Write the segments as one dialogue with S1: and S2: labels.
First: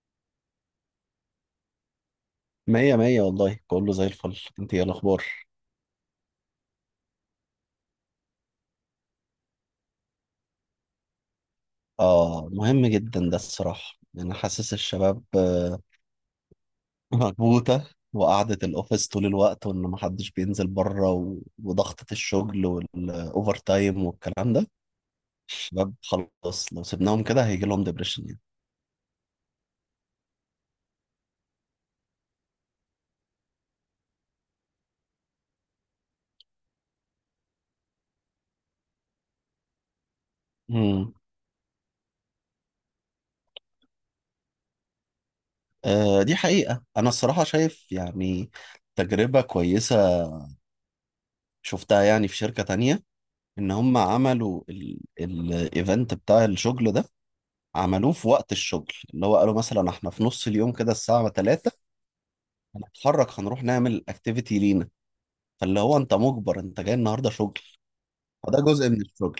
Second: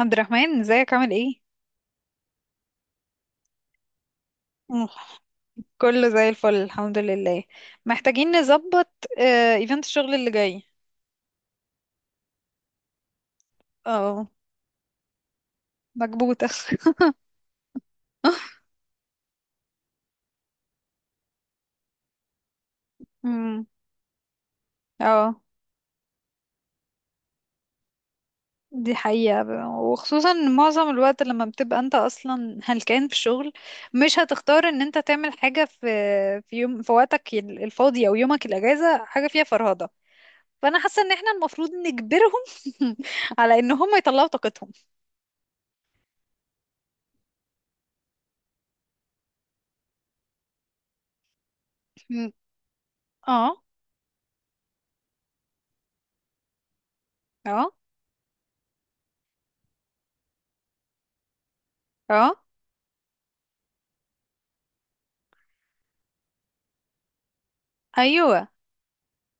S1: عبد الرحمن، ازيك؟ عامل ايه؟
S2: مية مية والله، كله زي الفل. انت ايه
S1: مم.
S2: الاخبار؟
S1: كله زي الفل، الحمد لله. محتاجين نظبط. ايفنت الشغل اللي جاي.
S2: اه مهم جدا ده الصراحة، يعني
S1: اه.
S2: انا حاسس الشباب
S1: مكبوتة
S2: مكبوتة. وقعدة الاوفيس طول الوقت، وان محدش بينزل بره وضغطة الشغل والاوفر
S1: امم
S2: تايم والكلام ده.
S1: اه،
S2: الشباب خلاص لو سيبناهم كده هيجي لهم ديبريشن يعني.
S1: دي حقيقة. وخصوصا معظم الوقت لما بتبقى انت اصلا هلكان في الشغل، مش هتختار ان انت تعمل حاجة في يوم، في وقتك الفاضي او يومك الاجازة، حاجة فيها فرهدة. فانا حاسة ان
S2: مم.
S1: احنا المفروض نجبرهم على ان هم يطلعوا طاقتهم.
S2: آه دي حقيقة. انا الصراحة شايف يعني تجربة كويسة شفتها يعني
S1: مم.
S2: في شركة تانية،
S1: اه.
S2: ان هم عملوا الايفنت بتاع الشغل ده،
S1: اه.
S2: عملوه في وقت الشغل. اللي هو قالوا مثلا احنا في نص اليوم كده الساعة 3
S1: اه.
S2: هنتحرك، هنروح نعمل اكتيفيتي لينا. فاللي هو انت مجبر، انت جاي النهارده شغل،
S1: ايوه،
S2: فده جزء من الشغل.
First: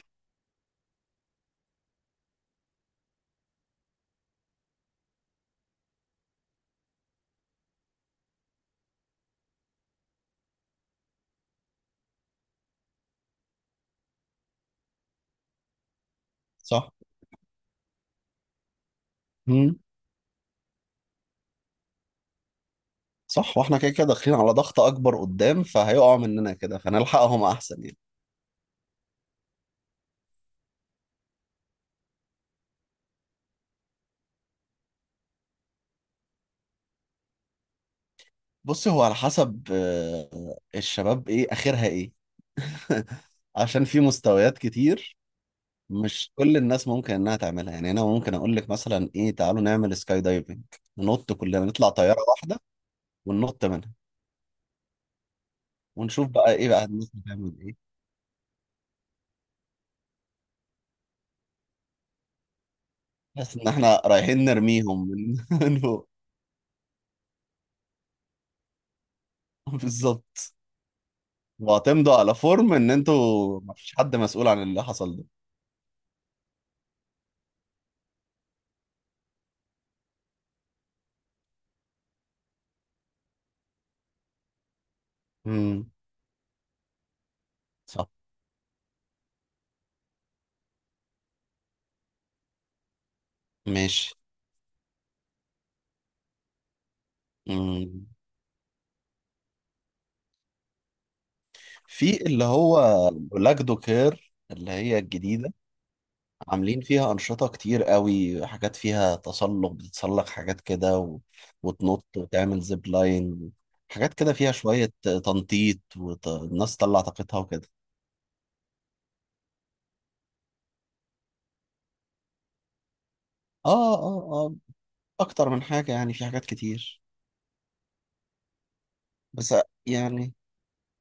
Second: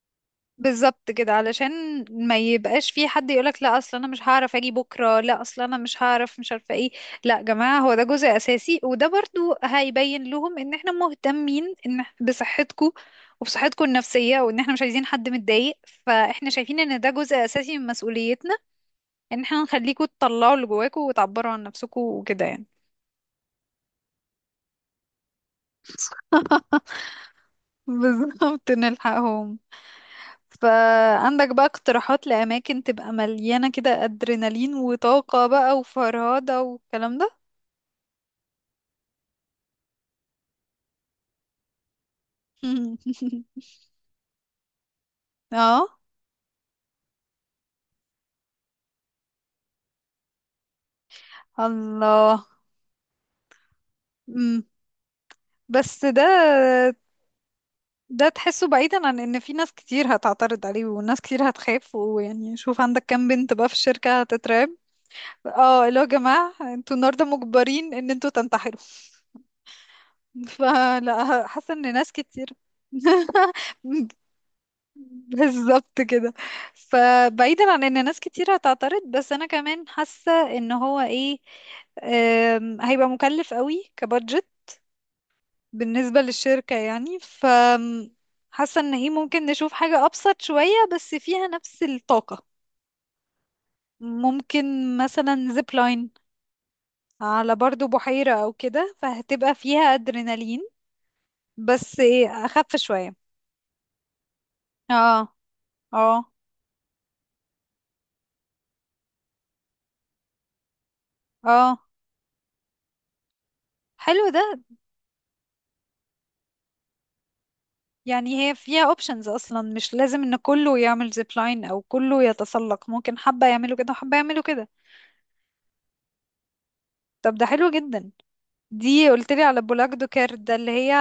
S1: بالظبط كده، علشان ما يبقاش في حد يقولك لا اصل انا مش هعرف اجي بكره، لا اصل انا مش هعرف، مش عارفه ايه. لا يا جماعه، هو ده جزء اساسي، وده برضو هيبين لهم ان احنا مهتمين ان بصحتكم وبصحتكم النفسيه، وان احنا مش عايزين حد متضايق. فاحنا شايفين
S2: صح.
S1: ان ده جزء اساسي من مسؤوليتنا، ان احنا
S2: مم.
S1: نخليكم تطلعوا اللي جواكم وتعبروا عن نفسكم وكده، يعني.
S2: صح، واحنا كده كده داخلين على ضغط اكبر قدام، فهيقعوا مننا كده فنلحقهم احسن يعني.
S1: بالظبط، نلحقهم. فعندك بقى اقتراحات لأماكن تبقى مليانة كده أدرينالين وطاقة بقى وفرهدة والكلام ده؟
S2: بص، هو على حسب الشباب ايه اخرها ايه. عشان في مستويات كتير.
S1: اه.
S2: مش كل الناس ممكن انها تعملها. يعني انا ممكن اقول لك مثلا ايه، تعالوا نعمل سكاي دايفنج، ننط كلنا، نطلع طياره
S1: الله.
S2: واحده وننط منها
S1: مم. بس ده،
S2: ونشوف بقى ايه بقى الناس بتعمل ايه.
S1: ده تحسه بعيدا عن ان في ناس كتير هتعترض عليه وناس كتير هتخاف، ويعني شوف عندك كام بنت
S2: بس
S1: بقى
S2: ان
S1: في
S2: احنا
S1: الشركة
S2: رايحين
S1: هتترعب.
S2: نرميهم من من
S1: اه، اللي هو يا
S2: فوق.
S1: جماعة انتوا النهاردة مجبرين ان انتوا تنتحروا.
S2: بالظبط.
S1: فلا، حاسة ان ناس
S2: واعتمدوا على
S1: كتير
S2: فورم ان انتوا ما فيش حد مسؤول عن اللي حصل ده.
S1: بالظبط كده. فبعيدا عن ان ناس كتير هتعترض، بس انا كمان حاسة ان هو ايه، هيبقى مكلف قوي كبادجت
S2: امم.
S1: بالنسبة للشركة، يعني ف...
S2: صح.
S1: حاسة ان ايه، ممكن نشوف حاجة ابسط شوية بس فيها نفس الطاقة.
S2: ماشي.
S1: ممكن مثلا زيب لاين على برضو
S2: امم.
S1: بحيرة او كده، فهتبقى فيها ادرينالين بس
S2: في اللي
S1: ايه اخف
S2: هو
S1: شوية.
S2: لاجدو كير اللي هي
S1: اه.
S2: الجديدة،
S1: اه.
S2: عاملين فيها أنشطة كتير قوي، حاجات فيها تسلق، بتتسلق حاجات كده
S1: اه.
S2: وتنط وتعمل زيب لاين، حاجات
S1: حلو
S2: كده
S1: ده.
S2: فيها شوية تنطيط والناس تطلع طاقتها وكده.
S1: يعني هي فيها اوبشنز، اصلا مش لازم ان كله يعمل زيب لاين او كله يتسلق، ممكن حبة يعملوا كده
S2: اه
S1: وحبة يعملوا
S2: اه،
S1: كده.
S2: اكتر من حاجه يعني، في حاجات كتير.
S1: طب ده حلو جدا. دي قلت لي
S2: بس
S1: على بولاك دوكير
S2: يعني
S1: ده اللي هي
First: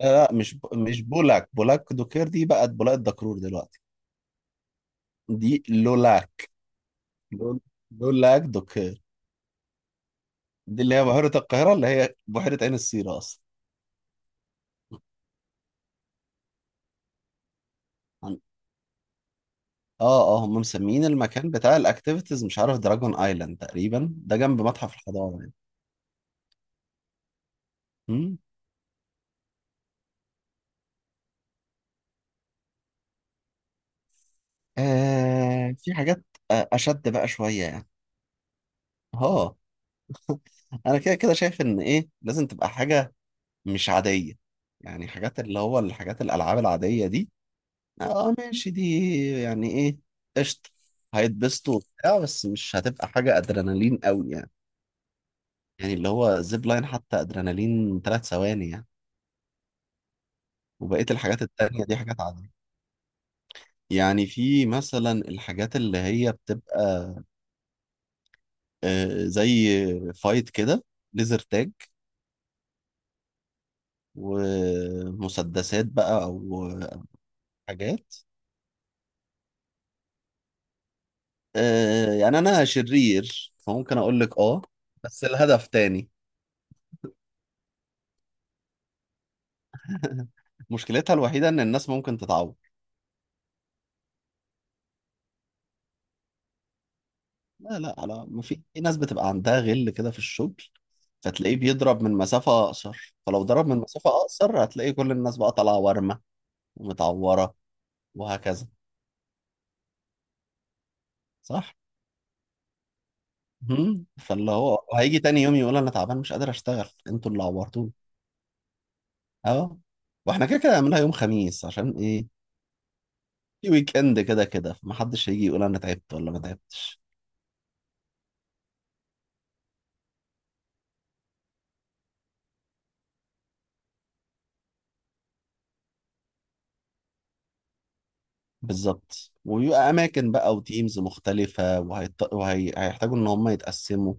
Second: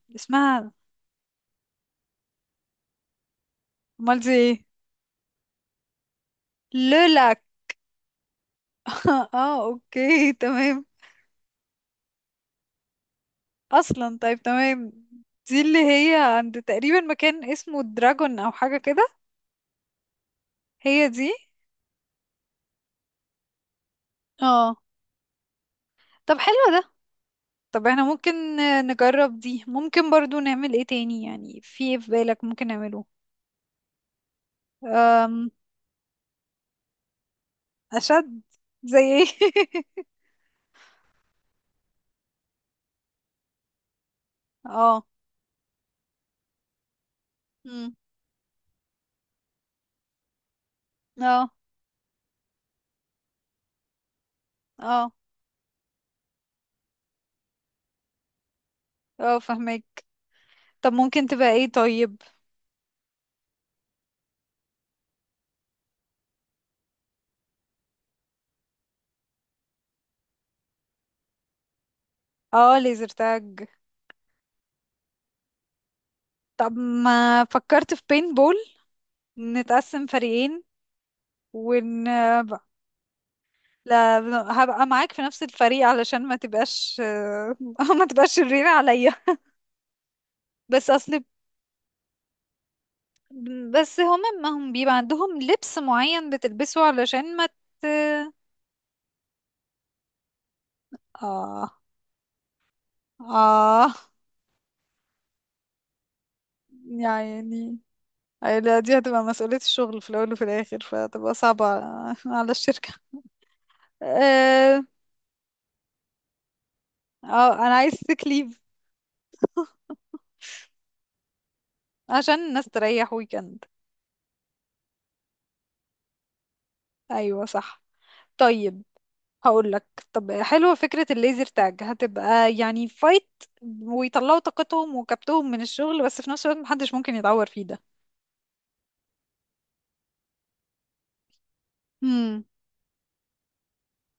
S2: لا مش
S1: اسمها؟
S2: مش بولاك. بولاك دوكير دي بقت بولاك دكرور دلوقتي.
S1: امال دي ايه؟
S2: دي لولاك.
S1: لولاك.
S2: لول- لولاك دوكير.
S1: اه، اوكي،
S2: دي
S1: تمام.
S2: اللي هي بحيره القاهره، اللي هي بحيره عين السيره اصلا.
S1: اصلا، طيب، تمام. دي اللي هي عند تقريبا مكان اسمه دراجون
S2: عن-
S1: او حاجة كده؟
S2: اه اه، هم مسميين
S1: هي دي.
S2: المكان بتاع الاكتيفيتيز، مش عارف، دراجون ايلاند تقريبا. ده جنب
S1: اه.
S2: متحف الحضاره يعني.
S1: طب حلو ده. طب احنا
S2: مم.
S1: ممكن نجرب دي، ممكن برضو نعمل ايه تاني؟ يعني في ايه في بالك ممكن نعمله؟
S2: آه في حاجات اشد بقى شويه يعني.
S1: أشد. زي ايه؟
S2: اه. انا كده كده شايف ان ايه، لازم تبقى حاجه مش عادية.
S1: اه.
S2: يعني حاجات اللي هو الحاجات الألعاب العادية دي،
S1: مم.
S2: اه ماشي دي، يعني ايه، قشطة،
S1: اه.
S2: هيتبسطوا وبتاع، بس مش هتبقى حاجة أدرينالين قوي يعني.
S1: اه.
S2: يعني اللي هو زيب لاين حتى، أدرينالين 3 ثواني يعني.
S1: اه، فهمك. طب
S2: وبقية
S1: ممكن
S2: الحاجات
S1: تبقى ايه
S2: التانية دي حاجات
S1: طيب؟
S2: عادية. يعني في مثلا الحاجات اللي هي بتبقى زي فايت كده، ليزر تاج،
S1: اه، ليزر تاج.
S2: ومسدسات بقى أو
S1: طب ما فكرت في
S2: حاجات.
S1: بين بول؟ نتقسم فريقين ون ...
S2: آه يعني انا شرير فممكن
S1: لا،
S2: اقول لك اه.
S1: هبقى معاك في
S2: بس
S1: نفس
S2: الهدف
S1: الفريق
S2: تاني.
S1: علشان ما تبقاش ما تبقاش شريرة عليا. بس اصل...
S2: مشكلتها الوحيده ان الناس ممكن تتعور.
S1: بس هما ما هم بيبقى عندهم لبس معين بتلبسه علشان ما
S2: لا لا لا، ما في ناس بتبقى عندها غل كده في الشغل، فتلاقيه
S1: اه.
S2: بيضرب من مسافه اقصر، فلو ضرب من
S1: اه.
S2: مسافه اقصر هتلاقي كل الناس بقى طالعه ورمه ومتعوره
S1: يعني... أي
S2: وهكذا.
S1: لا، دي هتبقى مسؤولية الشغل في الأول وفي الآخر، فتبقى صعبة
S2: صح.
S1: على الشركة.
S2: مم. فاللي هو
S1: اه.
S2: هيجي تاني يوم يقول انا تعبان مش قادر اشتغل، انتوا اللي
S1: أنا
S2: عورتوني.
S1: عايز sick leave
S2: اه. واحنا كده كده هنعملها يوم خميس، عشان ايه،
S1: عشان الناس تريح ويكند.
S2: في ويك اند كده كده فمحدش هيجي يقول انا تعبت ولا ما تعبتش.
S1: أيوة صح. طيب. هقول لك. طب حلوة فكرة الليزر تاج، هتبقى يعني فايت ويطلعوا طاقتهم وكبتهم من الشغل، بس في نفس الوقت محدش ممكن يتعور فيه ده.
S2: بالظبط. وبيبقى اماكن بقى وتيمز مختلفه،
S1: امم
S2: وهيحتاجوا ان هم يتقسموا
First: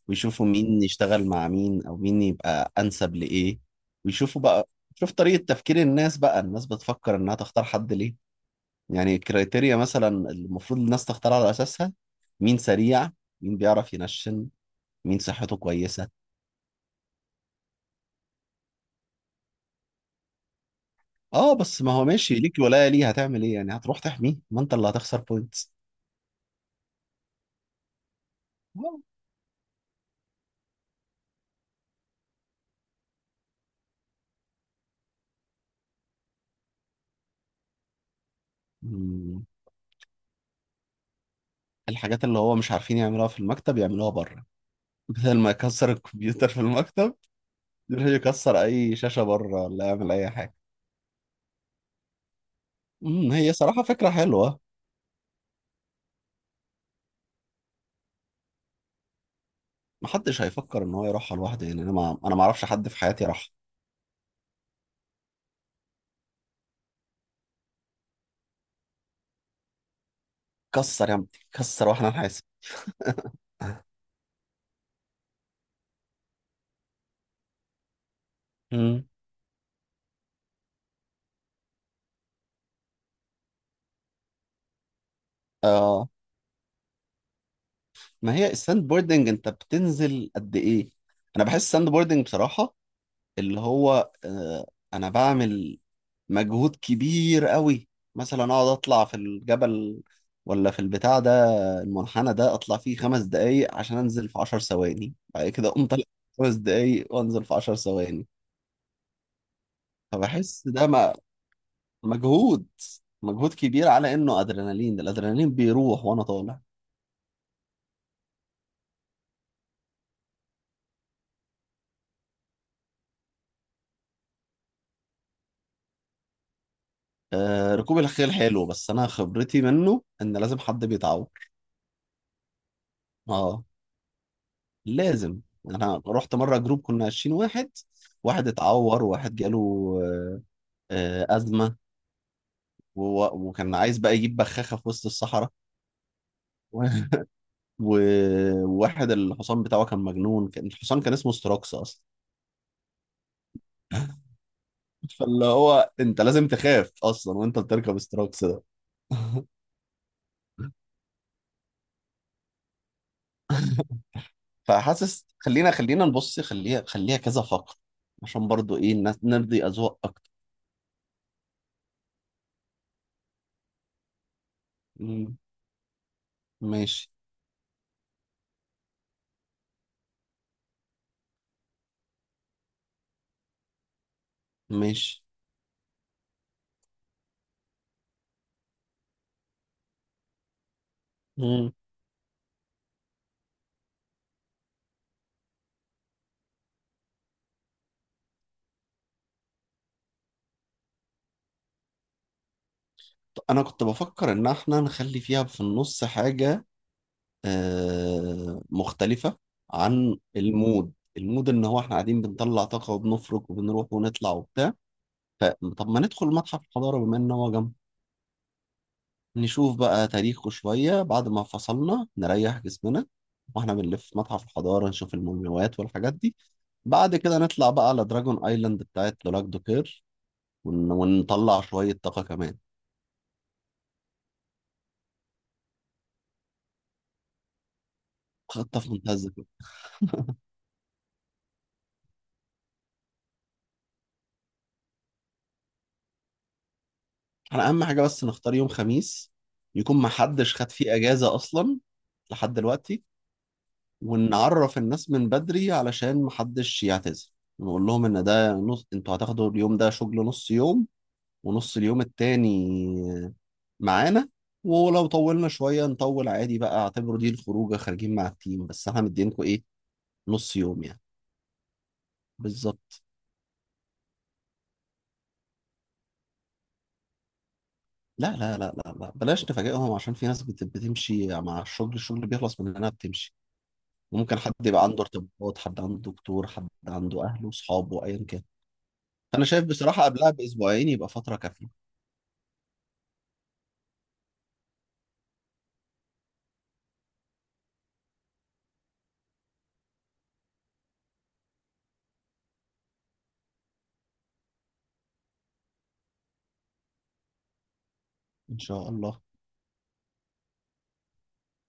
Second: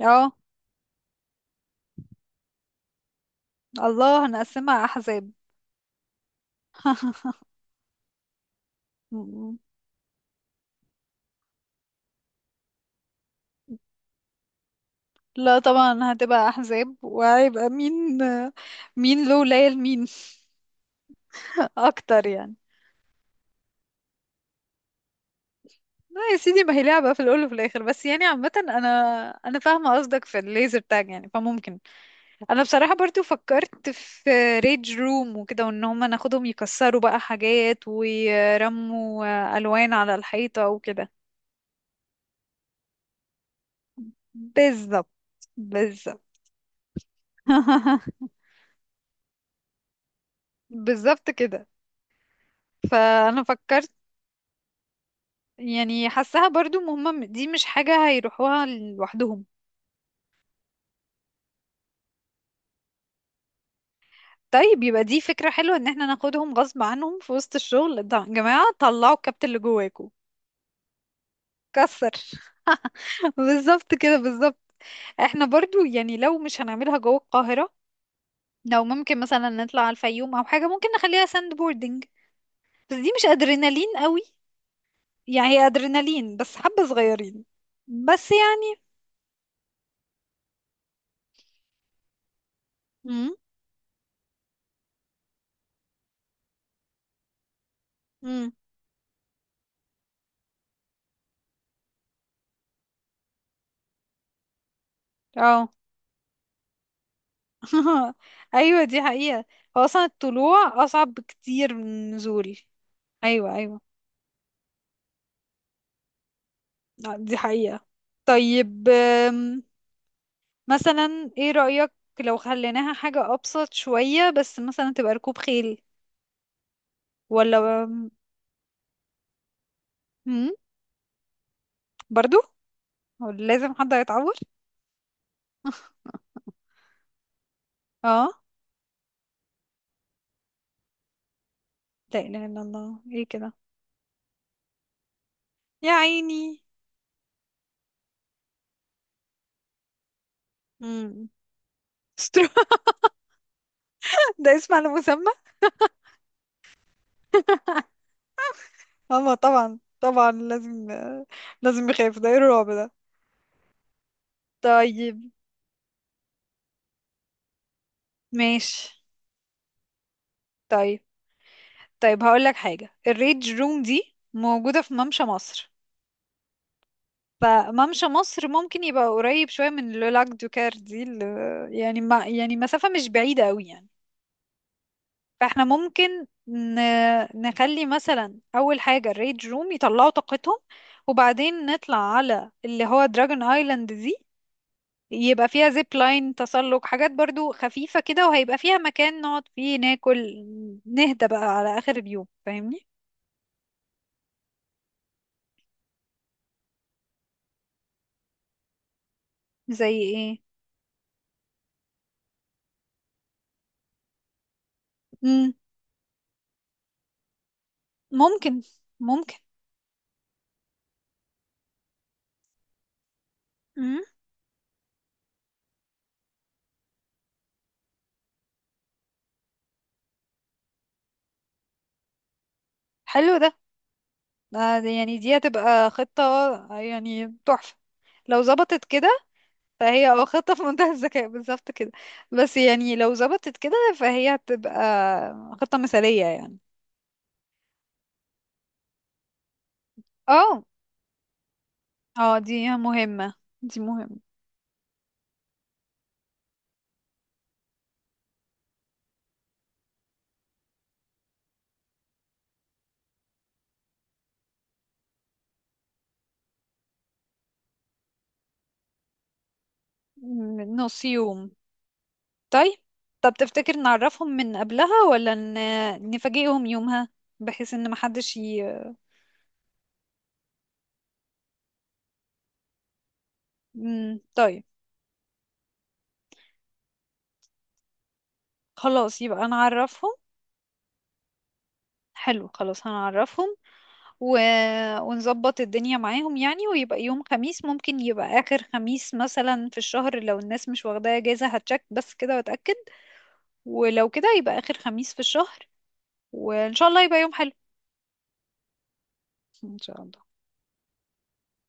S1: اه،
S2: ويشوفوا مين يشتغل مع مين، او مين يبقى انسب لايه.
S1: الله،
S2: ويشوفوا بقى،
S1: هنقسمها
S2: شوف
S1: أحزاب.
S2: طريقه تفكير الناس بقى، الناس بتفكر انها تختار حد ليه. يعني
S1: مم.
S2: الكريتيريا مثلا المفروض الناس تختار على اساسها، مين سريع، مين بيعرف ينشن، مين صحته
S1: لا
S2: كويسه.
S1: طبعا هتبقى أحزاب، وهيبقى مين، مين له ليال مين.
S2: اه بس ما هو
S1: أكتر
S2: ماشي
S1: يعني.
S2: ليك ولايه ليه، هتعمل ايه يعني، هتروح تحميه ما انت اللي هتخسر بوينتس.
S1: لا يا سيدي، ما هي لعبة في الأول وفي الآخر، بس يعني عامة أنا، أنا فاهمة قصدك في الليزر تاج، يعني فممكن. أنا بصراحة برضو فكرت في ريج روم وكده، وإن هما ناخدهم يكسروا بقى حاجات
S2: مم.
S1: ويرموا ألوان على الحيطة وكده.
S2: الحاجات اللي هو مش عارفين يعملوها في المكتب يعملوها بره،
S1: بالظبط.
S2: بدل ما يكسر
S1: بالظبط.
S2: الكمبيوتر في المكتب يروح يكسر اي شاشة بره، ولا يعمل اي حاجة.
S1: بالظبط كده.
S2: امم،
S1: فأنا
S2: هي صراحة
S1: فكرت،
S2: فكرة حلوه.
S1: يعني حاساها برضو مهمة، دي مش حاجة هيروحوها لوحدهم.
S2: محدش هيفكر ان هو يروحها لوحده يعني، انا، ما انا ما اعرفش حد في حياتي راح.
S1: طيب يبقى دي فكرة حلوة، ان احنا ناخدهم غصب عنهم في وسط الشغل يا جماعة طلعوا الكابتن اللي جواكوا.
S2: كسر يا عم كسر واحنا
S1: كسر.
S2: نحاسب.
S1: بالظبط كده، بالظبط. احنا برضو يعني لو مش هنعملها جوه القاهرة، لو
S2: امم.
S1: ممكن مثلا نطلع على الفيوم او حاجة، ممكن نخليها ساند بوردنج. بس دي مش ادرينالين قوي، يعني هي
S2: اه،
S1: ادرينالين بس حبة صغيرين. بس
S2: ما هي
S1: يعني...
S2: الساند بوردنج انت بتنزل قد ايه؟ انا بحس الساند بوردنج بصراحة
S1: امم.
S2: اللي هو آه، انا بعمل مجهود كبير قوي، مثلا
S1: امم.
S2: اقعد اطلع في الجبل ولا في البتاع ده، المنحنى ده اطلع فيه 5 دقايق عشان انزل في 10 ثواني، بعد كده
S1: اه.
S2: اقوم طالع 5 دقايق وانزل في عشر ثواني
S1: ايوه، دي حقيقة. هو اصلا
S2: فبحس
S1: الطلوع
S2: ده
S1: اصعب بكتير من النزول.
S2: مجهود، مجهود
S1: ايوه، ايوه.
S2: كبير على انه ادرينالين. الادرينالين بيروح وانا طالع.
S1: دي حقيقة. طيب. مثلا ايه رأيك لو خليناها حاجة أبسط شوية، بس مثلا تبقى ركوب خيل؟ ولا...
S2: آه ركوب الخيل حلو بس انا خبرتي منه ان
S1: مم؟
S2: لازم حد بيتعور.
S1: برضو؟ ولا
S2: اه
S1: لازم حد هيتعور؟
S2: لازم. انا رحت مره جروب كنا 20 واحد،
S1: اه.
S2: واحد اتعور، واحد جاله آه، أزمة،
S1: لا إله إلا الله، ايه كده.
S2: وكان عايز بقى يجيب بخاخة في وسط الصحراء.
S1: يا عيني.
S2: و- وواحد الحصان بتاعه كان مجنون، كان الحصان كان
S1: مم.
S2: اسمه ستروكس أصلا.
S1: استرو. ده اسم على مسمى.
S2: فاللي هو أنت لازم تخاف أصلا وأنت بتركب ستروكس ده.
S1: اه، طبعا، طبعا لازم. لازم يخاف، ده ايه الرعب ده.
S2: فحاسس،
S1: طيب.
S2: خلينا خلينا نبص، خليها خليها كذا فقرة، عشان برضو
S1: ماشي.
S2: إيه الناس، نرضي أذواق أكتر.
S1: طيب. طيب هقول لك حاجة، الريج روم دي موجودة في ممشى
S2: مم.
S1: مصر.
S2: ماشي.
S1: فممشى مصر ممكن يبقى قريب شوية من لولاك دوكار دي اللي... يعني ما يعني مسافة مش بعيدة قوي يعني.
S2: ماشي.
S1: فاحنا ممكن نخلي مثلا أول حاجة الريد روم يطلعوا طاقتهم، وبعدين
S2: مم.
S1: نطلع على اللي هو دراجون ايلاند دي، يبقى فيها زيب لاين تسلق حاجات برضو خفيفة كده، وهيبقى فيها مكان نقعد فيه ناكل، نهدى بقى على آخر اليوم، فاهمني.
S2: انا كنت بفكر ان احنا نخلي فيها في النص حاجة مختلفة
S1: زي
S2: عن
S1: ايه؟
S2: المود. ان هو احنا قاعدين بنطلع طاقة وبنفرك وبنروح ونطلع وبتاع،
S1: مم،
S2: فطب ما ندخل متحف الحضارة بما ان هو جنب.
S1: ممكن، ممكن.
S2: نشوف بقى تاريخه شوية بعد ما فصلنا، نريح جسمنا، واحنا
S1: مم،
S2: بنلف متحف الحضارة نشوف المومياوات والحاجات دي. بعد كده نطلع بقى على دراجون ايلاند بتاعت لولاك دوكير ونطلع شوية طاقة كمان.
S1: حلو ده. ده يعني دي هتبقى خطة يعني تحفة لو
S2: خطة
S1: ظبطت
S2: في
S1: كده.
S2: منتهى الذكاء.
S1: فهي اه خطة في منتهى الذكاء، بالظبط كده. بس يعني لو ظبطت كده، فهي هتبقى خطة مثالية يعني.
S2: احنا اهم حاجة بس نختار يوم خميس يكون محدش
S1: اه.
S2: خد فيه اجازة اصلا
S1: اه،
S2: لحد
S1: دي
S2: دلوقتي،
S1: مهمة. دي مهمة.
S2: ونعرف الناس من بدري علشان محدش يعتذر. نقول لهم ان ده نص، انتوا هتاخدوا اليوم ده شغل نص يوم، ونص اليوم التاني معانا، ولو طولنا شوية نطول عادي بقى، اعتبروا دي الخروجة خارجين مع التيم، بس احنا مدينكم ايه، نص يوم يعني.
S1: نص يوم. طيب.
S2: بالظبط.
S1: طب تفتكر نعرفهم من قبلها ولا نفاجئهم يومها؟ بحيث ان محدش
S2: لا لا لا لا لا، بلاش نفاجئهم عشان في ناس بتمشي مع الشغل، الشغل بيخلص مننا بتمشي،
S1: مم،
S2: وممكن حد
S1: طيب.
S2: يبقى عنده ارتباطات، حد عنده دكتور، حد عنده اهله وصحابه ايا كان.
S1: خلاص
S2: انا
S1: يبقى
S2: شايف بصراحة
S1: نعرفهم.
S2: قبلها باسبوعين يبقى فترة كافية.
S1: حلو، خلاص، هنعرفهم و... ونظبط الدنيا معاهم يعني. ويبقى يوم خميس، ممكن يبقى آخر خميس مثلا في الشهر، لو الناس مش واخداه اجازة هتشك بس كده واتأكد. ولو كده يبقى آخر خميس في الشهر، وإن شاء الله يبقى يوم حلو.
S2: ان شاء الله.
S1: إن شاء الله.